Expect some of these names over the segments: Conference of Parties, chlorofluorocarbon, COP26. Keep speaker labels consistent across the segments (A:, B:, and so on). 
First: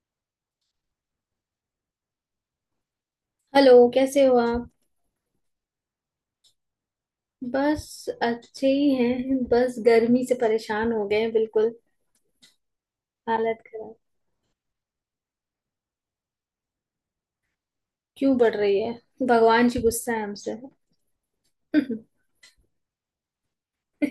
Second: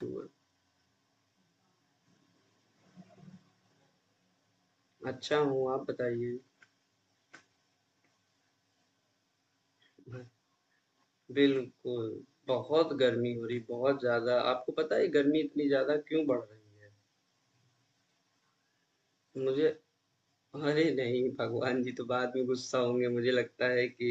A: बिल्कुल,
B: हेलो कैसे हो आप।
A: अच्छा हूँ, आप बताइए?
B: बस अच्छे ही हैं, बस गर्मी से परेशान हो गए हैं। बिल्कुल।
A: बिल्कुल, बहुत गर्मी हो रही,
B: हालत खराब।
A: बहुत ज़्यादा। आपको पता है गर्मी इतनी ज़्यादा क्यों बढ़ रही है?
B: क्यों बढ़ रही है?
A: मुझे
B: भगवान जी गुस्सा है हमसे।
A: अरे नहीं, भगवान जी तो बाद में गुस्सा होंगे। मुझे लगता है कि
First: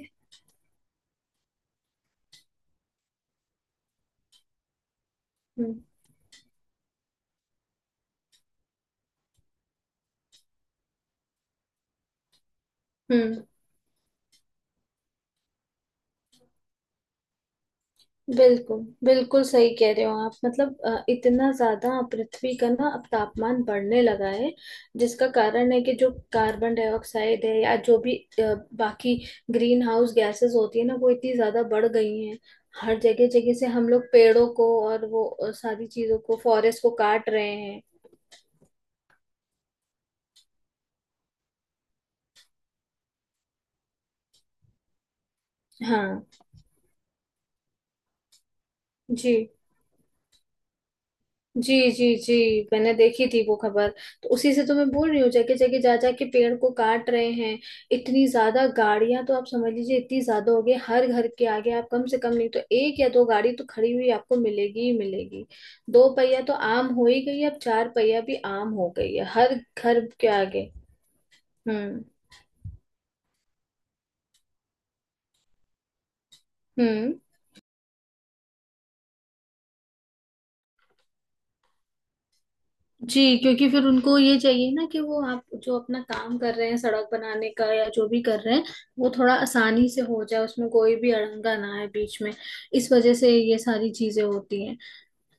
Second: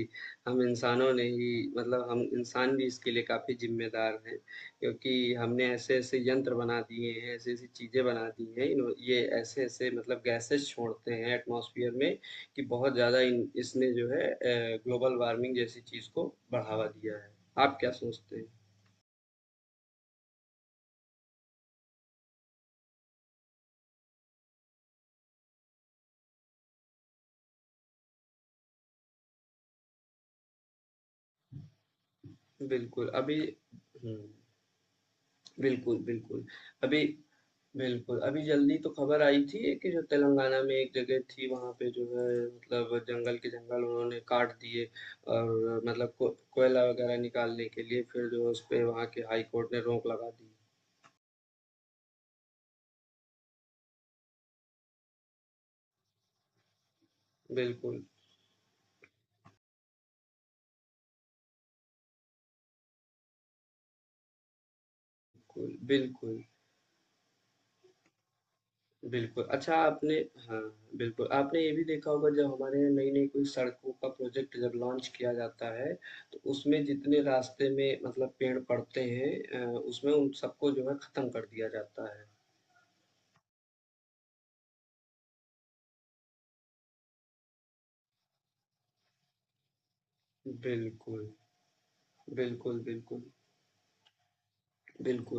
A: हम इंसानों ने ही मतलब हम इंसान भी इसके लिए काफ़ी ज़िम्मेदार हैं, क्योंकि हमने
B: हम्म।
A: ऐसे-ऐसे यंत्र बना दिए हैं, ऐसी-ऐसी चीज़ें बना दी हैं। इन्हो ये ऐसे-ऐसे मतलब गैसेस छोड़ते हैं एटमॉस्फेयर में कि बहुत ज़्यादा
B: हम्म।
A: इन इसने जो है ग्लोबल वार्मिंग जैसी चीज़ को बढ़ावा दिया है। आप क्या सोचते हैं?
B: बिल्कुल बिल्कुल सही कह रहे हो आप। मतलब इतना ज्यादा पृथ्वी का ना अब तापमान बढ़ने लगा है, जिसका कारण है कि जो कार्बन डाइऑक्साइड है या जो भी बाकी ग्रीन हाउस गैसेस होती है ना, वो इतनी ज्यादा बढ़ गई हैं। हर
A: बिल्कुल,
B: जगह
A: अभी
B: जगह से हम लोग
A: हुँ,
B: पेड़ों को और वो सारी
A: बिल्कुल,
B: चीजों को,
A: बिल्कुल।
B: फॉरेस्ट को
A: अभी
B: काट रहे हैं।
A: बिल्कुल, अभी जल्दी तो खबर आई थी कि जो तेलंगाना में एक जगह थी वहाँ पे जो है मतलब जंगल के जंगल उन्होंने काट दिए और मतलब
B: हाँ।
A: को कोयला वगैरह निकालने के लिए फिर जो है उस पे वहाँ के
B: जी।
A: हाई कोर्ट ने रोक लगा दी।
B: जी जी जी। मैंने देखी थी वो खबर। तो उसी से तो मैं बोल रही हूँ, जगह जगह जा जा के पेड़ को काट रहे हैं।
A: बिल्कुल,
B: इतनी ज्यादा गाड़ियां तो आप समझ लीजिए, इतनी ज्यादा हो गई, हर घर के आगे आप कम से कम नहीं तो एक या दो गाड़ी तो खड़ी हुई आपको मिलेगी ही मिलेगी।
A: बिल्कुल,
B: दो
A: बिल्कुल,
B: पहिया तो आम हो ही गई, अब चार पहिया भी आम हो गई है
A: बिल्कुल।
B: हर
A: अच्छा
B: घर
A: आपने
B: के
A: हाँ,
B: आगे।
A: बिल्कुल आपने ये भी
B: हम्म।
A: देखा होगा जब हमारे यहाँ नई-नई कोई सड़कों का प्रोजेक्ट जब लॉन्च किया जाता है, तो उसमें
B: हम्म।
A: जितने रास्ते में मतलब पेड़ पड़ते हैं उसमें उन सबको जो है ख़त्म कर दिया जाता है।
B: जी, क्योंकि फिर उनको ये चाहिए ना कि वो आप जो अपना काम कर रहे हैं सड़क बनाने का या जो भी कर रहे हैं, वो थोड़ा आसानी से हो जाए, उसमें कोई भी
A: बिल्कुल।
B: अड़ंगा ना आए बीच में।
A: बिल्कुल,
B: इस वजह
A: बिल्कुल,
B: से ये सारी चीजें होती हैं।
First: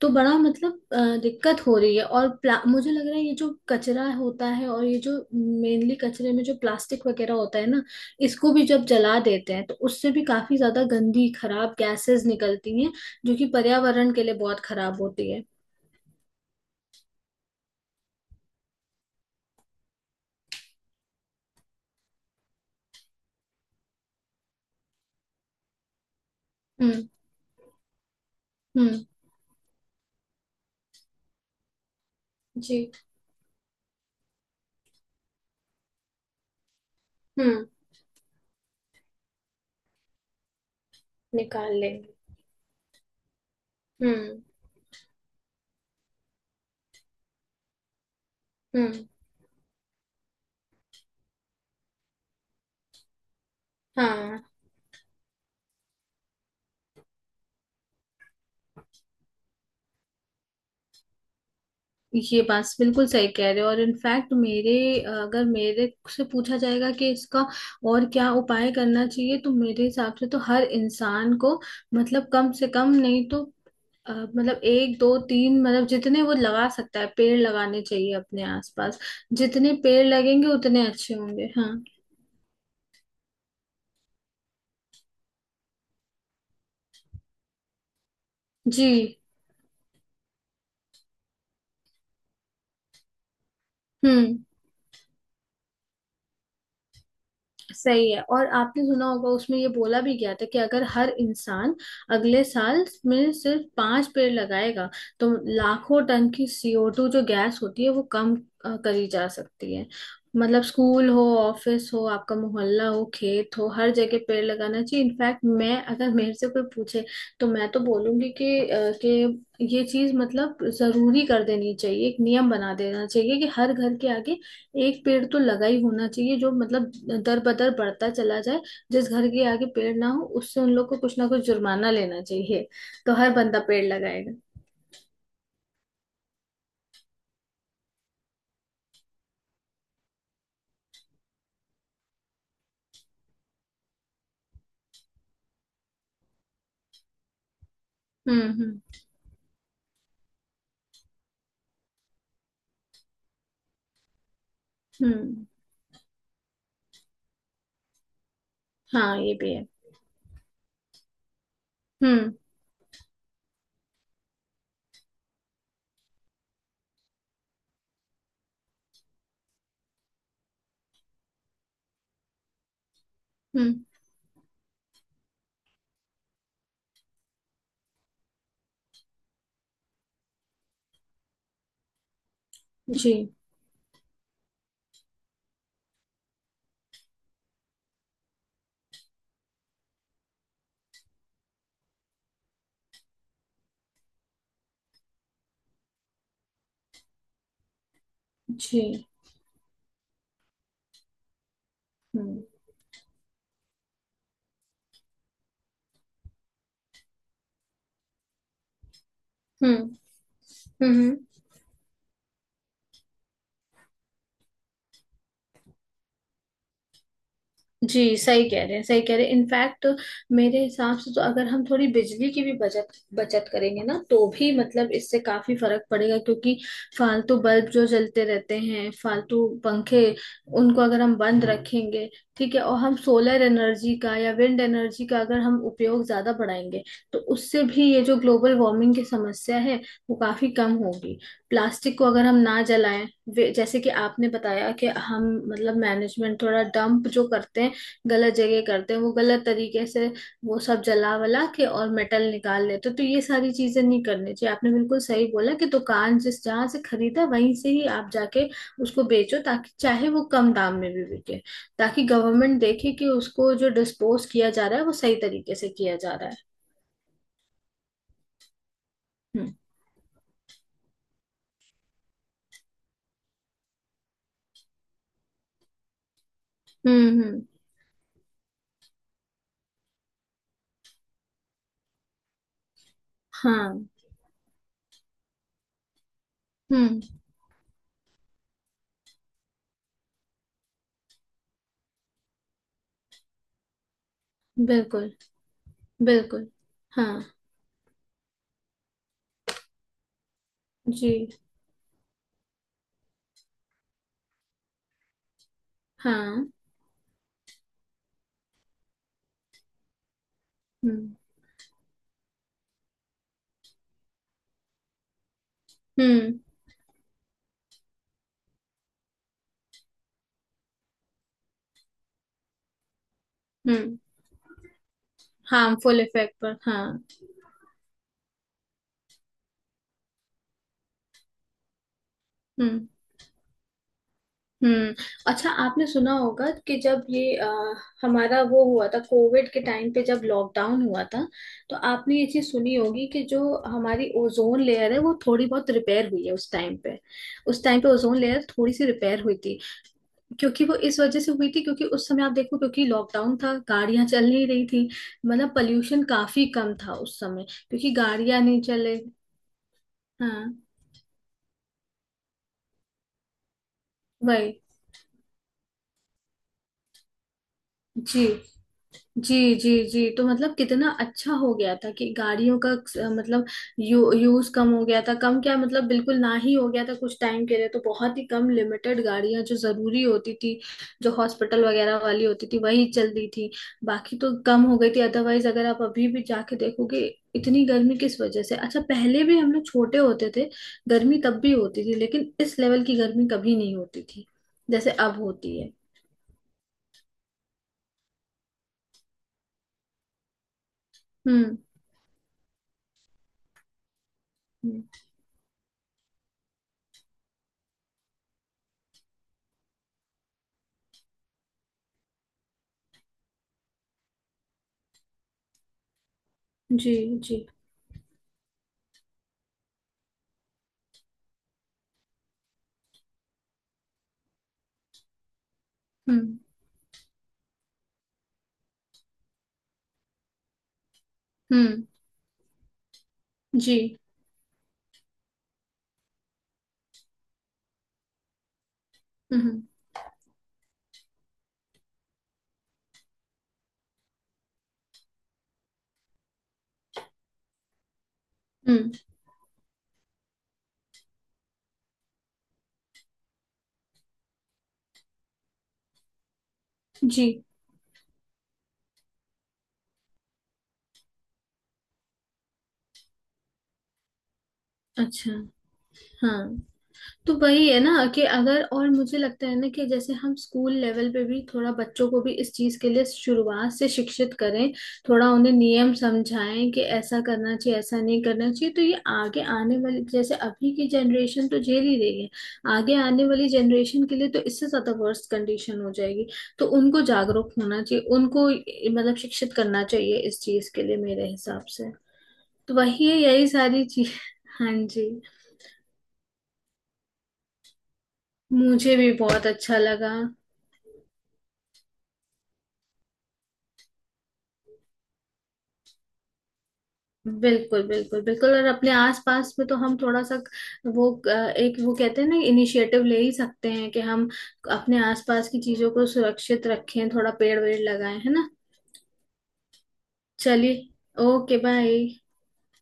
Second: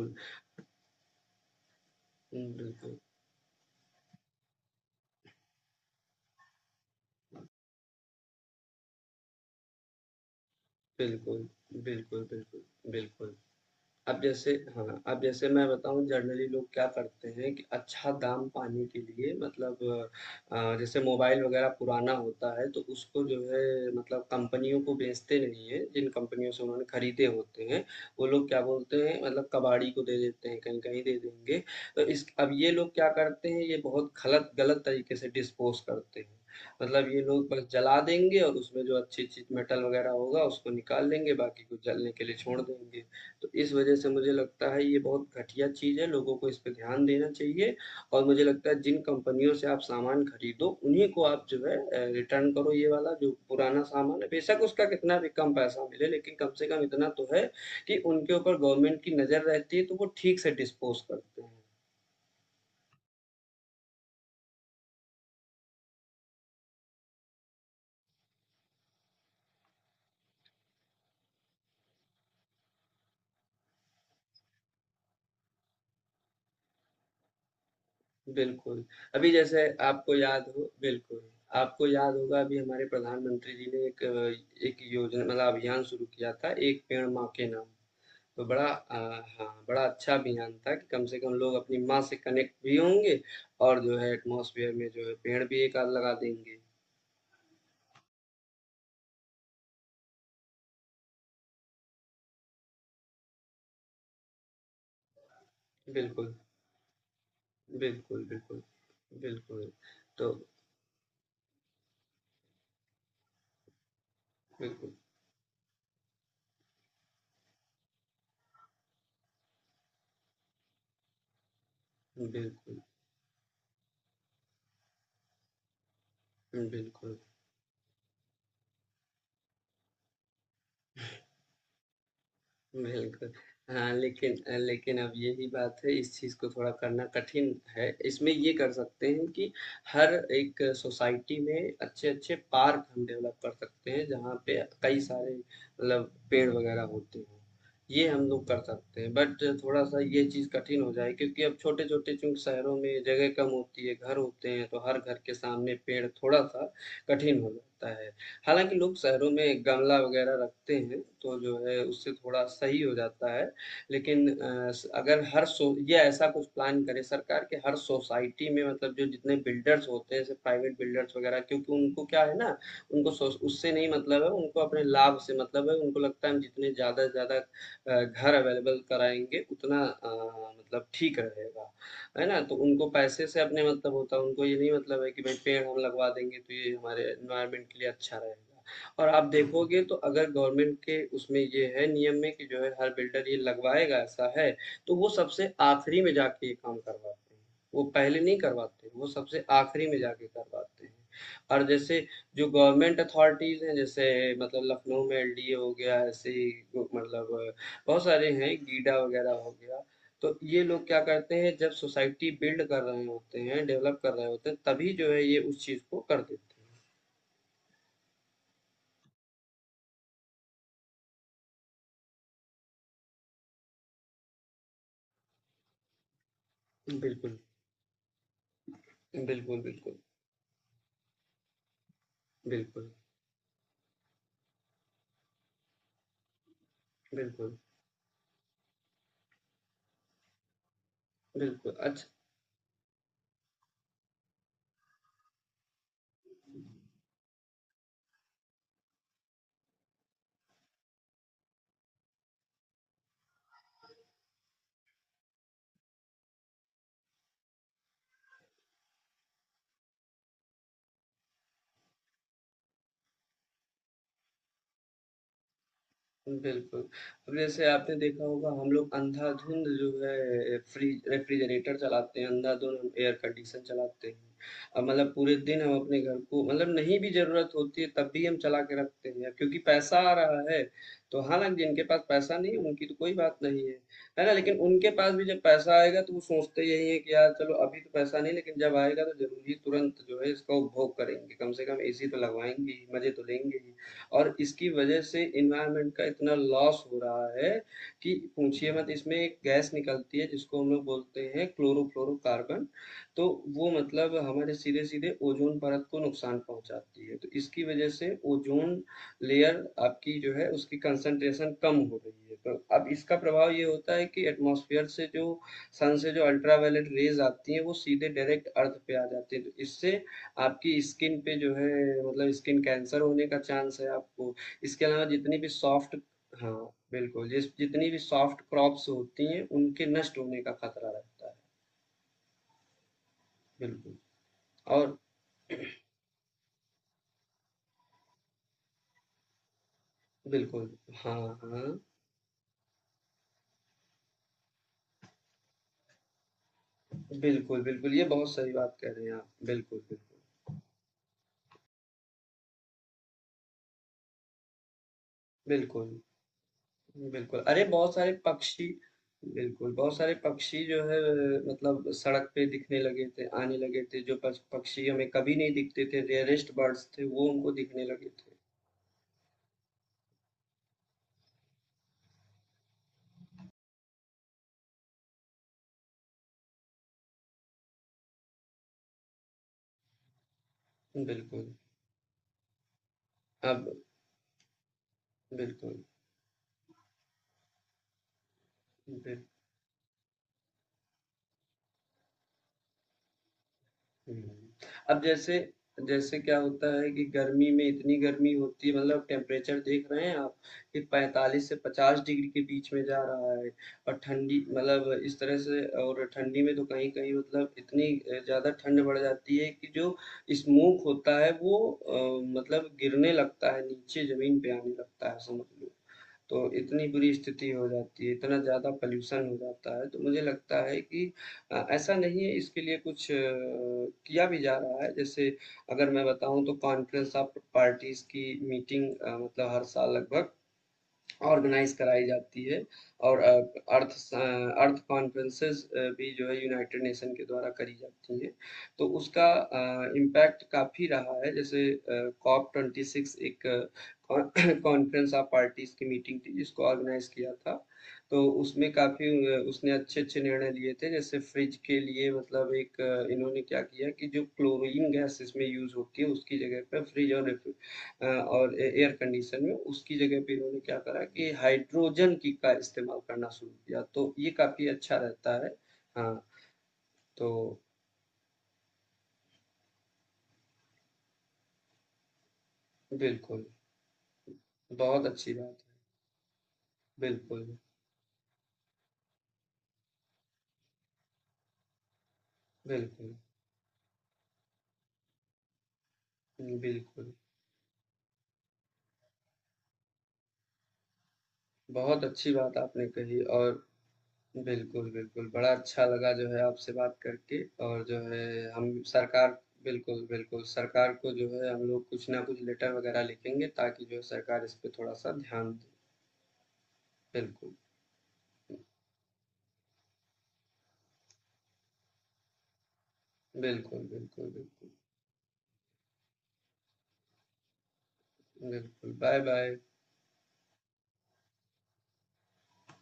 B: तो बड़ा मतलब दिक्कत हो रही है। और मुझे
A: बिल्कुल,
B: लग रहा है ये जो कचरा होता है और ये जो मेनली कचरे में जो प्लास्टिक वगैरह होता है ना, इसको भी जब जला देते हैं तो उससे भी काफी ज्यादा गंदी
A: बिल्कुल,
B: खराब
A: बिल्कुल,
B: गैसेस
A: बिल्कुल,
B: निकलती हैं जो
A: बिल्कुल।
B: कि पर्यावरण
A: अब
B: के लिए
A: जैसे
B: बहुत
A: हाँ,
B: खराब
A: अब
B: होती है।
A: जैसे मैं बताऊँ जनरली लोग क्या करते हैं कि अच्छा दाम पाने के लिए मतलब जैसे मोबाइल वगैरह पुराना होता है तो उसको जो है मतलब कंपनियों को बेचते नहीं है जिन कंपनियों से उन्होंने
B: हम्म।
A: खरीदे होते हैं वो लोग क्या बोलते
B: हम्म।
A: हैं मतलब कबाड़ी को दे देते हैं कहीं कहीं दे देंगे तो इस अब ये
B: जी।
A: लोग क्या करते हैं ये बहुत गलत गलत तरीके से डिस्पोज करते हैं, मतलब ये लोग बस
B: हम्म।
A: जला देंगे और उसमें जो अच्छी चीज मेटल वगैरह होगा उसको निकाल लेंगे बाकी
B: निकाल
A: को जलने
B: लेंगे।
A: के लिए छोड़ देंगे। तो इस वजह से मुझे
B: हम्म।
A: लगता है ये बहुत घटिया चीज़ है, लोगों को इस पे ध्यान देना चाहिए। और मुझे लगता है जिन
B: हम्म।
A: कंपनियों से आप सामान खरीदो, उन्हीं को आप जो है रिटर्न करो ये वाला जो पुराना सामान है।
B: हाँ।
A: बेशक उसका कितना भी कम पैसा मिले, लेकिन कम से कम इतना तो है कि उनके ऊपर गवर्नमेंट की नज़र रहती है, तो वो ठीक से डिस्पोज़ करते हैं।
B: ये बात बिल्कुल सही कह रहे हो। और इनफैक्ट मेरे, अगर मेरे से पूछा जाएगा कि इसका और क्या उपाय करना चाहिए, तो मेरे हिसाब से तो हर इंसान को मतलब कम से कम नहीं तो मतलब एक दो तीन मतलब जितने वो लगा सकता है पेड़ लगाने चाहिए अपने
A: बिल्कुल,
B: आसपास।
A: अभी जैसे
B: जितने पेड़
A: आपको याद
B: लगेंगे
A: हो
B: उतने अच्छे
A: बिल्कुल,
B: होंगे। हाँ।
A: आपको याद होगा अभी हमारे प्रधानमंत्री जी ने एक एक योजना मतलब अभियान शुरू किया था, एक पेड़ माँ के नाम। तो बड़ा
B: जी।
A: हाँ, बड़ा अच्छा अभियान था कि कम से कम लोग अपनी माँ से कनेक्ट भी होंगे और जो है
B: हम्म।
A: एटमॉस्फेयर में जो है पेड़ भी एक आध लगा देंगे।
B: सही है। और आपने सुना होगा उसमें ये बोला भी गया था कि अगर हर इंसान अगले साल में सिर्फ पांच पेड़ लगाएगा तो लाखों टन
A: बिल्कुल,
B: की CO2 जो गैस होती है वो
A: बिल्कुल,
B: कम
A: बिल्कुल।
B: करी जा
A: बिल्कुल,
B: सकती है।
A: तो
B: मतलब स्कूल हो, ऑफिस हो, आपका मोहल्ला हो, खेत हो, हर जगह पेड़ लगाना
A: बिल्कुल,
B: चाहिए। इनफैक्ट मैं अगर मेरे से कोई पूछे तो मैं तो बोलूंगी कि ये चीज मतलब जरूरी कर देनी चाहिए, एक नियम बना
A: बिल्कुल,
B: देना चाहिए कि हर घर के आगे एक पेड़ तो लगा ही होना चाहिए, जो मतलब
A: बिल्कुल।
B: दर बदर बढ़ता चला जाए। जिस घर के आगे पेड़ ना हो उससे उन लोग को कुछ ना कुछ जुर्माना लेना चाहिए, तो
A: बिल्कुल।
B: हर बंदा पेड़
A: हाँ,
B: लगाएगा।
A: लेकिन लेकिन अब यही बात है, इस चीज़ को थोड़ा करना कठिन है। इसमें ये कर सकते हैं कि हर एक सोसाइटी में अच्छे-अच्छे पार्क हम डेवलप कर सकते हैं, जहाँ पे कई सारे मतलब पेड़ वगैरह होते हों। ये हम
B: हम्म।
A: लोग कर
B: हम्म।
A: सकते हैं, बट थोड़ा-सा ये चीज़ कठिन हो जाए क्योंकि अब छोटे-छोटे चूँकि शहरों में जगह कम होती है, घर होते हैं, तो हर घर के
B: हम्म।
A: सामने पेड़ थोड़ा-सा कठिन हो जाता है। हालाँकि लोग
B: हाँ,
A: शहरों
B: ये भी
A: में
B: है।
A: गमला वगैरह रखते हैं, तो जो है उससे
B: हम्म।
A: थोड़ा सही हो जाता है। लेकिन अ, स अगर हर सो या ऐसा कुछ प्लान करे सरकार कि हर सोसाइटी में मतलब जो जितने बिल्डर्स होते हैं, जैसे प्राइवेट बिल्डर्स वगैरह, क्योंकि उनको क्या है ना, उनको सोस उससे
B: हम्म।
A: नहीं मतलब है, उनको अपने लाभ से मतलब है। उनको लगता है हम जितने ज़्यादा से ज़्यादा घर अवेलेबल कराएँगे उतना मतलब ठीक रहेगा। है ना? तो उनको
B: जी।
A: पैसे से अपने मतलब होता है, उनको ये नहीं मतलब है कि भाई पेड़ हम लगवा देंगे तो ये हमारे एनवायरनमेंट के लिए अच्छा रहेगा। और आप देखोगे तो अगर गवर्नमेंट के उसमें ये है नियम में कि जो है हर बिल्डर ये लगवाएगा ऐसा है, तो वो सबसे आखिरी में जाके ये काम करवाते हैं। वो पहले नहीं करवाते,
B: जी।
A: वो सबसे आखिरी में जाके करवाते हैं। और जैसे
B: हम्म।
A: जो गवर्नमेंट अथॉरिटीज़ हैं, जैसे मतलब लखनऊ में एलडीए हो गया, ऐसे ही मतलब बहुत सारे हैं, गीडा वगैरह हो गया।
B: हम्म।
A: तो ये लोग
B: हम्म।
A: क्या
B: हम्म।
A: करते हैं जब सोसाइटी बिल्ड कर रहे होते हैं डेवलप कर रहे होते हैं तभी जो है ये उस चीज को कर देते
B: जी, सही कह रहे हैं सही कह रहे हैं। इनफैक्ट मेरे हिसाब से तो अगर हम थोड़ी बिजली की भी बचत बचत करेंगे ना तो भी मतलब इससे काफी फर्क पड़ेगा, क्योंकि
A: हैं। बिल्कुल
B: फालतू बल्ब जो जलते रहते हैं, फालतू
A: बिल्कुल बिल्कुल
B: पंखे, उनको अगर हम बंद रखेंगे, ठीक है। और
A: बिल्कुल
B: हम सोलर एनर्जी का या विंड एनर्जी का अगर हम उपयोग ज्यादा बढ़ाएंगे तो
A: बिल्कुल
B: उससे भी ये जो ग्लोबल वार्मिंग की समस्या है वो काफी कम होगी।
A: बिल्कुल
B: प्लास्टिक को
A: अच्छा
B: अगर हम ना जलाएं, जैसे कि आपने बताया कि हम मतलब मैनेजमेंट थोड़ा डंप जो करते हैं, गलत जगह करते हैं, वो गलत तरीके से, वो सब जला वला के और मेटल निकाल लेते हैं। तो ये सारी चीजें नहीं करनी चाहिए। आपने बिल्कुल सही बोला कि दुकान जिस जहां से खरीदा वहीं से ही आप जाके उसको बेचो, ताकि चाहे वो कम दाम में भी बिके, ताकि गवर्नमेंट देखे कि उसको जो डिस्पोज किया जा रहा है वो सही तरीके से किया जा रहा है।
A: बिल्कुल। अब जैसे आपने देखा होगा हम लोग
B: हम्म।
A: अंधाधुंध जो है फ्रिज रेफ्रिजरेटर चलाते हैं, अंधाधुंध हम एयर कंडीशन चलाते हैं। अब मतलब पूरे दिन हम अपने घर को मतलब नहीं
B: हम्म।
A: भी
B: हम्म।
A: ज़रूरत होती है तब भी हम चला के रखते हैं क्योंकि पैसा आ रहा है, तो हालाँकि जिनके पास पैसा नहीं है उनकी तो कोई बात नहीं है,
B: हाँ।
A: है ना? लेकिन उनके पास भी जब पैसा आएगा तो वो सोचते यही है
B: हम्म।
A: कि यार चलो अभी तो पैसा नहीं लेकिन जब आएगा तो ज़रूर ही तुरंत जो है इसका उपभोग करेंगे, कम से कम एसी तो लगवाएँगे ही, मज़े तो लेंगे ही। और इसकी वजह
B: बिल्कुल।
A: से एनवायरनमेंट का इतना
B: बिल्कुल।
A: लॉस हो
B: हाँ।
A: रहा है कि पूछिए मत। इसमें एक गैस निकलती है जिसको हम लोग
B: जी।
A: बोलते हैं क्लोरोफ्लोरोकार्बन। तो वो मतलब हमारे सीधे सीधे ओजोन परत को नुकसान
B: हाँ।
A: पहुंचाती है, तो इसकी वजह से ओजोन लेयर आपकी जो है उसकी
B: हम्म।
A: कंसंट्रेशन कम हो रही है। तो अब इसका प्रभाव ये होता है कि एटमॉस्फेयर से जो सन से जो
B: हम्म।
A: अल्ट्रावायलेट रेज आती हैं वो सीधे डायरेक्ट अर्थ पे आ जाती है तो इससे आपकी स्किन पे जो है मतलब स्किन कैंसर होने का चांस है
B: हम्म।
A: आपको। इसके अलावा जितनी भी सॉफ्ट
B: हार्मफुल इफेक्ट
A: हाँ
B: पर। हाँ।
A: बिल्कुल जिस जितनी भी सॉफ्ट क्रॉप्स होती हैं उनके नष्ट होने का खतरा रहता है।
B: हम्म।
A: बिल्कुल
B: हम्म।
A: और
B: अच्छा, आपने सुना होगा कि जब ये हमारा वो हुआ था, कोविड के टाइम पे जब
A: बिल्कुल
B: लॉकडाउन हुआ
A: हाँ
B: था, तो
A: हाँ
B: आपने ये चीज सुनी होगी कि जो हमारी ओजोन लेयर है वो थोड़ी बहुत रिपेयर हुई है उस टाइम पे।
A: बिल्कुल
B: उस टाइम पे
A: बिल्कुल ये
B: ओजोन
A: बहुत
B: लेयर
A: सही
B: थोड़ी
A: बात
B: सी
A: कह रहे हैं
B: रिपेयर
A: आप
B: हुई थी।
A: बिल्कुल बिल्कुल
B: क्योंकि वो इस वजह से हुई थी क्योंकि उस समय आप देखो, क्योंकि लॉकडाउन था, गाड़ियां चल नहीं रही थी, मतलब
A: बिल्कुल
B: पॉल्यूशन काफी कम था उस
A: बिल्कुल
B: समय,
A: अरे
B: क्योंकि
A: बहुत सारे
B: गाड़ियां नहीं
A: पक्षी
B: चले।
A: बिल्कुल बहुत सारे
B: हाँ।
A: पक्षी जो है मतलब सड़क पे दिखने लगे थे आने लगे थे जो
B: वही।
A: पक्षी हमें कभी नहीं दिखते थे, रेयरेस्ट बर्ड्स थे वो हमको दिखने लगे
B: जी।
A: थे।
B: जी। जी। जी। तो मतलब कितना अच्छा हो गया था कि गाड़ियों का मतलब यूज कम हो गया था, कम क्या मतलब बिल्कुल ना ही हो गया था कुछ टाइम के लिए, तो बहुत ही कम लिमिटेड गाड़ियां जो जरूरी होती थी, जो
A: बिल्कुल,
B: हॉस्पिटल वगैरह वाली होती थी वही चलती थी,
A: अब
B: बाकी तो कम हो गई थी। अदरवाइज अगर
A: बिल्कुल,
B: आप अभी भी जाके देखोगे इतनी गर्मी किस वजह से। अच्छा,
A: बिल्कुल।
B: पहले भी हम लोग छोटे होते थे, गर्मी तब भी होती थी, लेकिन इस लेवल की गर्मी कभी नहीं होती थी जैसे
A: अब
B: अब
A: जैसे
B: होती है।
A: जैसे क्या होता है कि गर्मी में इतनी गर्मी होती है मतलब टेम्परेचर देख रहे हैं आप कि 45 से
B: हम्म।
A: 50 डिग्री के बीच में जा रहा है। और ठंडी मतलब
B: हम्म।
A: इस तरह से और ठंडी में तो कहीं-कहीं मतलब इतनी ज़्यादा ठंड बढ़ जाती है कि जो स्मोक होता है वो मतलब गिरने लगता है नीचे ज़मीन पे आने लगता है समझ लो। तो इतनी
B: जी।
A: बुरी
B: जी।
A: स्थिति हो जाती है, इतना ज़्यादा पॉल्यूशन हो जाता है, तो मुझे लगता है कि ऐसा नहीं है, इसके लिए कुछ किया भी जा रहा है। जैसे अगर मैं
B: हम्म।
A: बताऊँ तो कॉन्फ्रेंस ऑफ पार्टीज़ की मीटिंग मतलब हर साल लगभग ऑर्गेनाइज
B: हम्म।
A: कराई जाती है और
B: जी।
A: अर्थ कॉन्फ्रेंसेस भी जो है यूनाइटेड नेशन के द्वारा करी जाती हैं। तो उसका
B: हम्म।
A: इम्पैक्ट काफ़ी रहा है, जैसे COP 26 एक कॉन्फ्रेंस ऑफ पार्टीज की मीटिंग थी जिसको ऑर्गेनाइज किया था, तो उसमें
B: हम्म।
A: काफ़ी उसने अच्छे अच्छे निर्णय लिए थे। जैसे फ्रिज के लिए मतलब एक इन्होंने क्या किया कि जो क्लोरीन गैस इसमें यूज़ होती है उसकी जगह पर फ्रिज और
B: जी।
A: और एयर कंडीशन में उसकी जगह पे इन्होंने क्या करा कि हाइड्रोजन की का इस्तेमाल करना शुरू किया, तो ये काफी अच्छा
B: अच्छा।
A: रहता है। हाँ
B: हाँ।
A: तो
B: तो वही है ना, कि अगर, और मुझे लगता है ना कि जैसे हम स्कूल लेवल पे भी थोड़ा बच्चों को भी इस चीज के लिए
A: बिल्कुल
B: शुरुआत से शिक्षित करें,
A: बहुत
B: थोड़ा
A: अच्छी
B: उन्हें
A: बात है
B: नियम समझाएं कि ऐसा
A: बिल्कुल
B: करना चाहिए ऐसा नहीं करना चाहिए, तो ये आगे आने वाली, जैसे अभी की जनरेशन तो झेल ही रही है, आगे
A: बिल्कुल
B: आने वाली जनरेशन के लिए तो इससे ज्यादा वर्स्ट कंडीशन हो जाएगी। तो उनको
A: बिल्कुल
B: जागरूक होना चाहिए, उनको मतलब शिक्षित करना चाहिए इस चीज के लिए मेरे हिसाब से।
A: बहुत अच्छी बात
B: तो
A: आपने
B: वही है,
A: कही।
B: यही
A: और
B: सारी चीज। हाँ
A: बिल्कुल
B: जी।
A: बिल्कुल बड़ा अच्छा लगा जो है आपसे बात करके। और जो है हम
B: मुझे भी
A: सरकार
B: बहुत अच्छा
A: बिल्कुल
B: लगा।
A: बिल्कुल सरकार को जो है हम लोग कुछ ना कुछ लेटर वगैरह लिखेंगे ताकि जो है सरकार इस पे थोड़ा सा ध्यान दे। बिल्कुल
B: बिल्कुल बिल्कुल बिल्कुल। और अपने आसपास में तो हम थोड़ा सा वो एक वो कहते हैं ना, इनिशिएटिव ले ही सकते
A: बिल्कुल
B: हैं कि हम
A: बिल्कुल बिल्कुल
B: अपने आसपास की चीजों को सुरक्षित रखें, थोड़ा पेड़ वेड़ लगाएं, है ना।
A: बिल्कुल, बाय बाय।
B: चलिए। Okay bye.